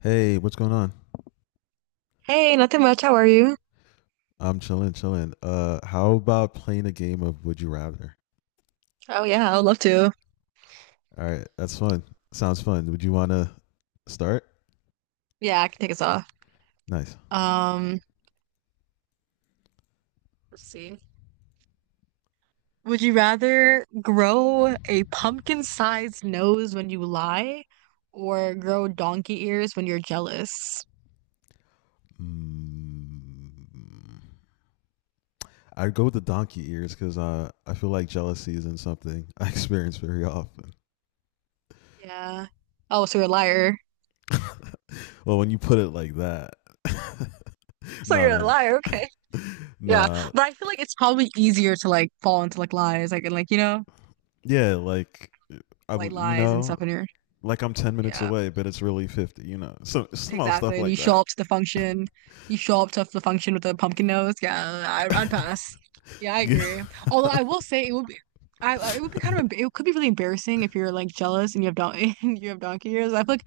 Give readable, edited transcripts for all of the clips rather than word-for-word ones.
Hey, what's going on? Hey, nothing much. How are you? I'm chilling, chilling. How about playing a game of Would You Rather? Oh yeah, I would love to. All right, that's fun. Sounds fun. Would you want to start? Yeah, I can take us off. Nice. Um, let's see. Would you rather grow a pumpkin-sized nose when you lie or grow donkey ears when you're jealous? Mm, I'd go with the donkey ears because I feel like jealousy isn't something I experience very often. Yeah. Oh, so you're a liar. Well, when you put it like that, So no, you're a no, liar, okay. no. Yeah. nah, But I feel like it's probably easier to like fall into like lies, like and like, you know, yeah, like I, white w- you lies and know, stuff in your like I'm 10 minutes yeah. away, but it's really 50. You know, so small stuff Exactly. And you like show that. up to the function. You show up to the function with a pumpkin nose. Yeah, I'd pass. Yeah, I Yeah. agree. Although I will say it would be, it would be kind of it could be really embarrassing if you're like jealous and you have don and you have donkey ears. I feel like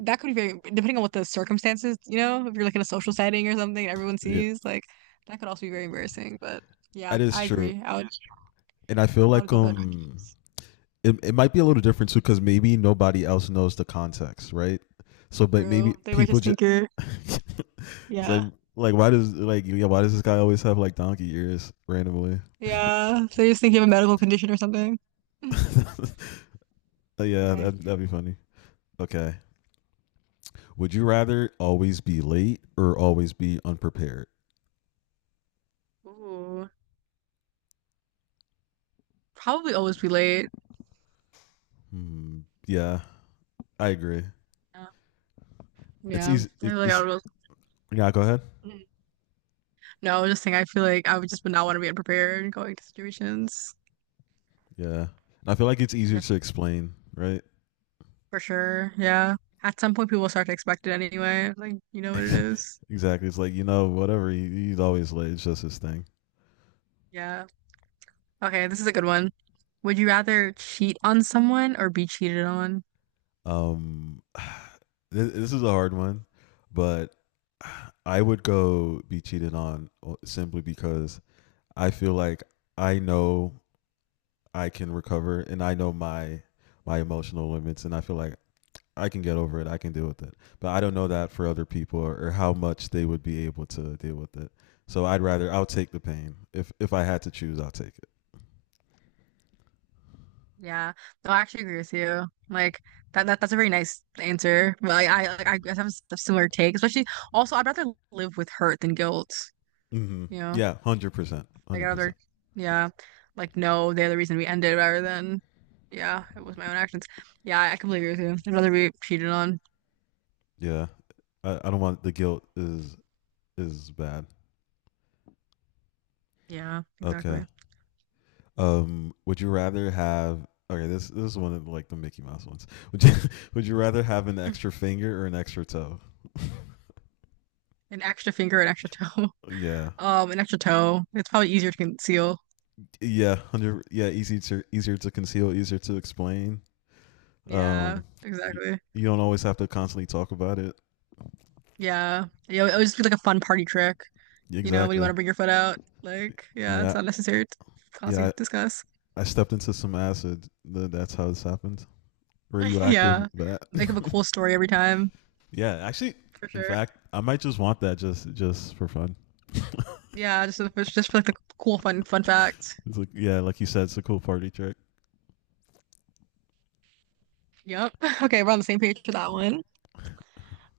that could be very depending on what the circumstances. You know, if you're like in a social setting or something, everyone Yeah, sees like that could also be very embarrassing. But yeah, that is I true. agree. And I feel I would like go for the donkey ears. it might be a little different too because maybe nobody else knows the context, right? So, but True. maybe They might people just just think you're it's like yeah why does this guy always have like donkey ears randomly? yeah. They just think you have a medical condition or something. Yeah, Okay. that'd be funny. Okay, would you rather always be late or always be unprepared? Ooh. Probably always be late. Hmm, yeah, I agree. Yeah. It's Yeah. easy. I It, feel like I it's would, yeah. Go ahead. mhm. No, I was just saying, I feel like I would just would not want to be unprepared going to situations. Yeah, and I feel like it's I'm easier to definitely. explain, right? For sure. Yeah. At some point, people will start to expect it anyway. Like, you know what it is. exactly. It's like you know, whatever. He's always late. It's just his thing. Yeah. Okay, this is a good one. Would you rather cheat on someone or be cheated on? Um, this is a hard one, but I would go be cheated on simply because I feel like I know I can recover and I know my emotional limits, and I feel like I can get over it. I can deal with it. But I don't know that for other people or how much they would be able to deal with it. So I'll take the pain. If I had to choose, I'll take it. Yeah. No, I actually agree with you. Like that's a very nice answer. But like I guess I have a similar take, especially also I'd rather live with hurt than guilt, Mm-hmm. you know. Yeah, 100%, Like hundred other, percent. yeah, like no, they're the reason we ended rather than, yeah, it was my own actions. Yeah, I completely agree with you. I'd rather be cheated on. Yeah, I don't want the guilt is bad. Yeah, Okay. exactly. Would you rather have? Okay, this is one of like the Mickey Mouse ones. Would you would you rather have an Mm. extra finger or an extra toe? An extra finger, an extra toe. Yeah, an extra toe. It's probably easier to conceal. yeah, hundred. Yeah, easy to easier to conceal, easier to explain. Yeah, Um, you, exactly. you don't always have to constantly talk about it. Yeah, yeah. It would just be like a fun party trick. You know, when you want Exactly. to bring your foot out, like, yeah, it's Yeah. not necessary to cause you yeah, discuss. I stepped into some acid. That's how this happened. Radioactive Yeah, bat. make up a cool story every time Yeah, actually, for in sure. fact, I might just want that just for fun. Yeah, just for like the cool fun fact. It's like yeah, like you said, it's a cool party trick. Yep. Okay, we're on the same page for that one.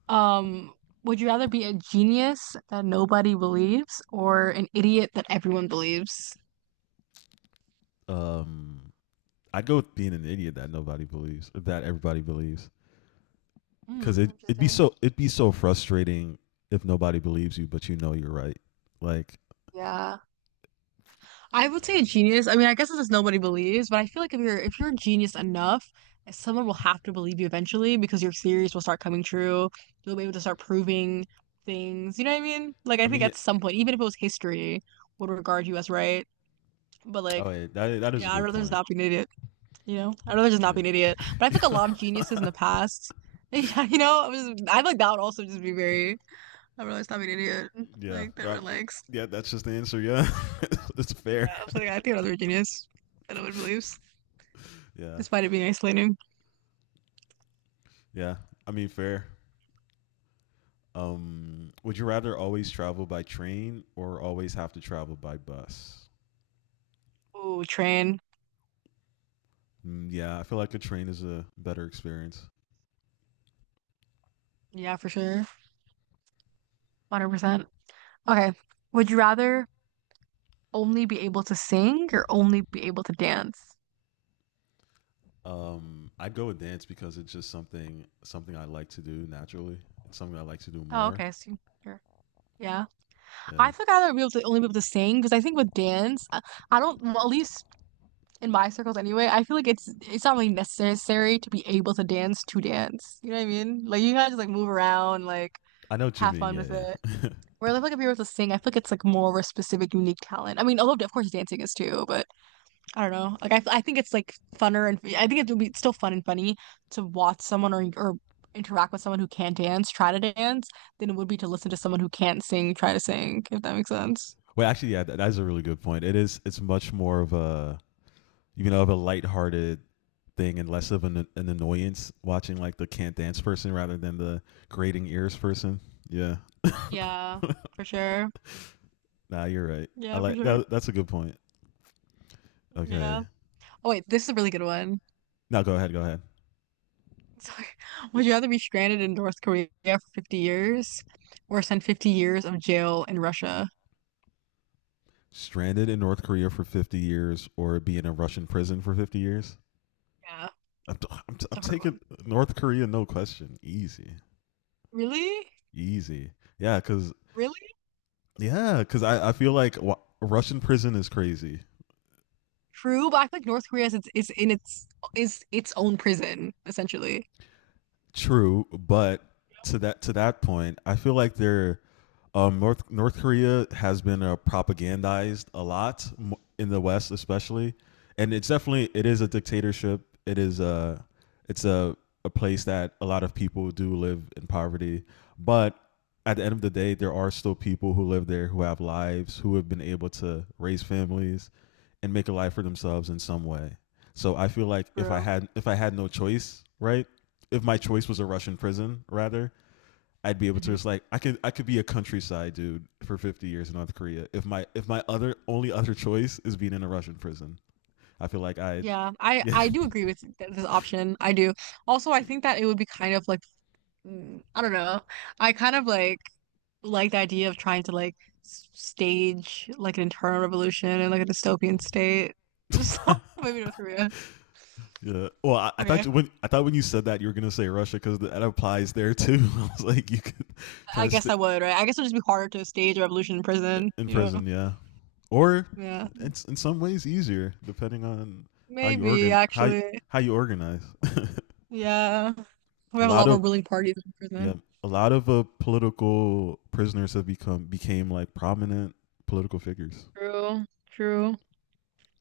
Um, would you rather be a genius that nobody believes or an idiot that everyone believes? Um, I'd go with being an idiot that everybody believes, because Hmm, interesting. It'd be so frustrating if nobody believes you, but you know you're right. Like, Yeah. I would say a genius. I mean, I guess it's just nobody believes, but I feel like if you're a genius enough, someone will have to believe you eventually because your theories will start coming true. You'll be able to start proving things. You know what I mean? Like I I mean, think yeah, at some point, even if it was history, would regard you as right. But oh, like, yeah, that that is a yeah, I'd good rather just point. not be an idiot. You know, I'd rather just not be Yeah, an idiot. But I feel like a lot of geniuses in the past, yeah, you know, I was I feel like that would also just be very. I'd rather just not be an idiot. yeah, Like that that, relax. yeah. That's just the answer. Yeah, it's Yeah, fair. I was like, I think I'd rather be a genius than I would beliefs, Yeah, despite it being isolating. yeah. I mean, fair. Would you rather always travel by train or always have to travel by bus? Ooh, train. Yeah, I feel like a train is a better experience. Yeah, for sure, 100%. Okay, would you rather only be able to sing or only be able to dance? I'd go with dance because it's just something I like to do naturally. It's something I like to do Oh, more. okay, so you're, yeah. Yeah, I'd rather be able to only be able to sing because I think with dance, I don't well, at least in my circles anyway, I feel like it's not really necessary to be able to dance to dance. You know what I mean? Like you gotta just like move around, like I know what you have mean. fun Yeah, with it. yeah. Where like if you're able to sing, I feel like it's like more of a specific, unique talent. I mean, although of course dancing is too, but I don't know. Like I think it's like funner and I think it would be still fun and funny to watch someone or interact with someone who can not dance try to dance than it would be to listen to someone who can't sing try to sing, if that makes sense. Wait, actually, yeah, that's a really good point. It is. It's much more of a of a lighthearted thing and less of an annoyance watching like the can't dance person rather than the grating ears person. Yeah. Yeah, for sure. Nah, you're right. I Yeah, for like sure. that. That's a good point. Okay. Yeah. Oh wait, this is a really good one. No, go ahead. Go ahead. So, would you rather be stranded in North Korea for 50 years or spend 50 years of jail in Russia? Stranded in North Korea for 50 years or be in a Russian prison for 50 years? Yeah, it's I'm a hard taking one. North Korea, no question. Easy. Really? Easy. Yeah, because Really? yeah, because I feel like Russian prison is crazy. True, but I feel like North Korea is its, is in its is its own prison, essentially. True, but to that point, I feel like they're North Korea has been propagandized a lot in the West, especially, and it's definitely it is a dictatorship. It is a it's a place that a lot of people do live in poverty, but at the end of the day, there are still people who live there who have lives who have been able to raise families and make a life for themselves in some way. So I feel like True. If I had no choice, right, if my choice was a Russian prison, rather, I'd be able to Hmm. just like I could be a countryside dude for 50 years in North Korea. If my other only other choice is being in a Russian prison, I feel like I. Yeah, Yeah, I do agree with th this option. I do. Also, I think that it would be kind of like I don't know. I kind of like the idea of trying to like stage like an internal revolution and like a dystopian state. So maybe North Korea. yeah. Well, Okay. When I thought when you said that you were gonna say Russia because that applies there too. I was like, you could try I to guess stay I would, right? I guess it would just be harder to stage a revolution in prison, in you know? prison, yeah, or Yeah. it's in some ways easier depending on how you Maybe, organ how actually. how you organize. Yeah. We a have a lot lot more of ruling parties in Yeah, prison. a lot of political prisoners have become became like prominent political figures. True. True.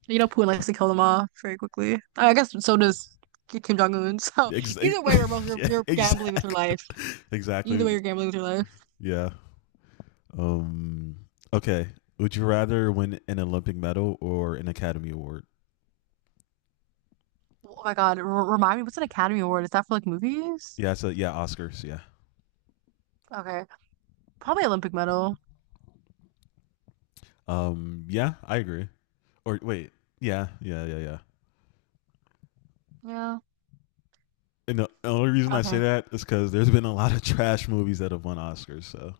You know, Putin Uh, likes to kill them off very quickly. I guess so does Kim Jong-un. So ex- either way, we're both, yeah, you're gambling with your exactly. life. Either Exactly. way, you're gambling with your life. Yeah. Um. Okay. Would you rather win an Olympic medal or an Academy Award? Oh my God. R Remind me, what's an Academy Award? Is that for like movies? Yeah. So yeah, Oscars. Yeah. Okay. Probably Olympic medal. Yeah, I agree. Or wait. Yeah. Yeah. Yeah. Yeah. Yeah. And the only reason I say Okay. that is because there's been a lot of trash movies that have won Oscars. So.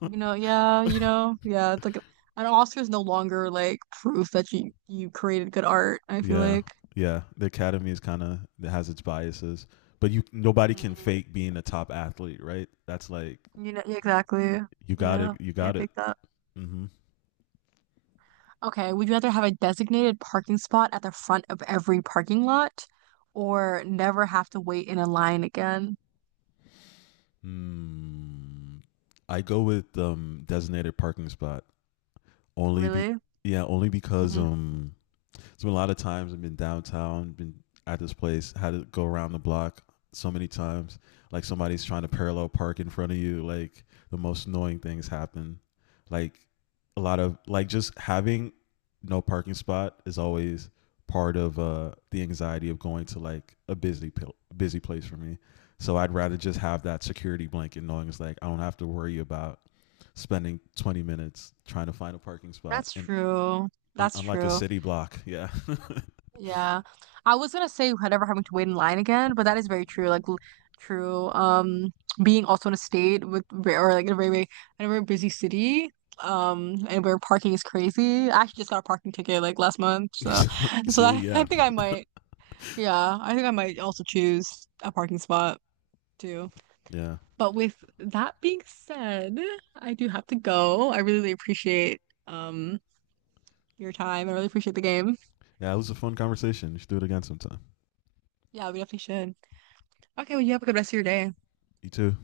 You know, yeah, you know, yeah. It's like an Oscar is no longer like proof that you created good art. I feel Yeah, like, yeah. The academy is kind of it has its biases, but you nobody can mhm. fake being a top athlete, right? That's like You know, yeah, exactly. you got it. Yeah, You got can't it. fake that. Mm-hmm. Okay, would you rather have a designated parking spot at the front of every parking lot, or never have to wait in a line again? Mm. I go with designated parking spot only be Really? yeah only because Hmm. It's been a lot of times I've been downtown, been at this place, had to go around the block so many times. Like somebody's trying to parallel park in front of you. Like the most annoying things happen. Like a lot of like just having no parking spot is always part of the anxiety of going to like a busy place for me. So I'd rather just have that security blanket knowing it's like I don't have to worry about spending 20 minutes trying to find a parking spot That's and true. That's on like a true. city block. Yeah. Yeah. I was gonna say never having to wait in line again, but that is very true. Like true. Being also in a state with or like in a very, very in a very busy city, and where parking is crazy. I actually just got a parking ticket like last month, so so See, I yeah, think I might. Yeah, I think I might also choose a parking spot too. yeah, But with that being said, I do have to go. I really appreciate um your time. I really appreciate the game. yeah. It was a fun conversation. You should do it again sometime. Yeah, we definitely should. Okay, well, you have a good rest of your day. You too.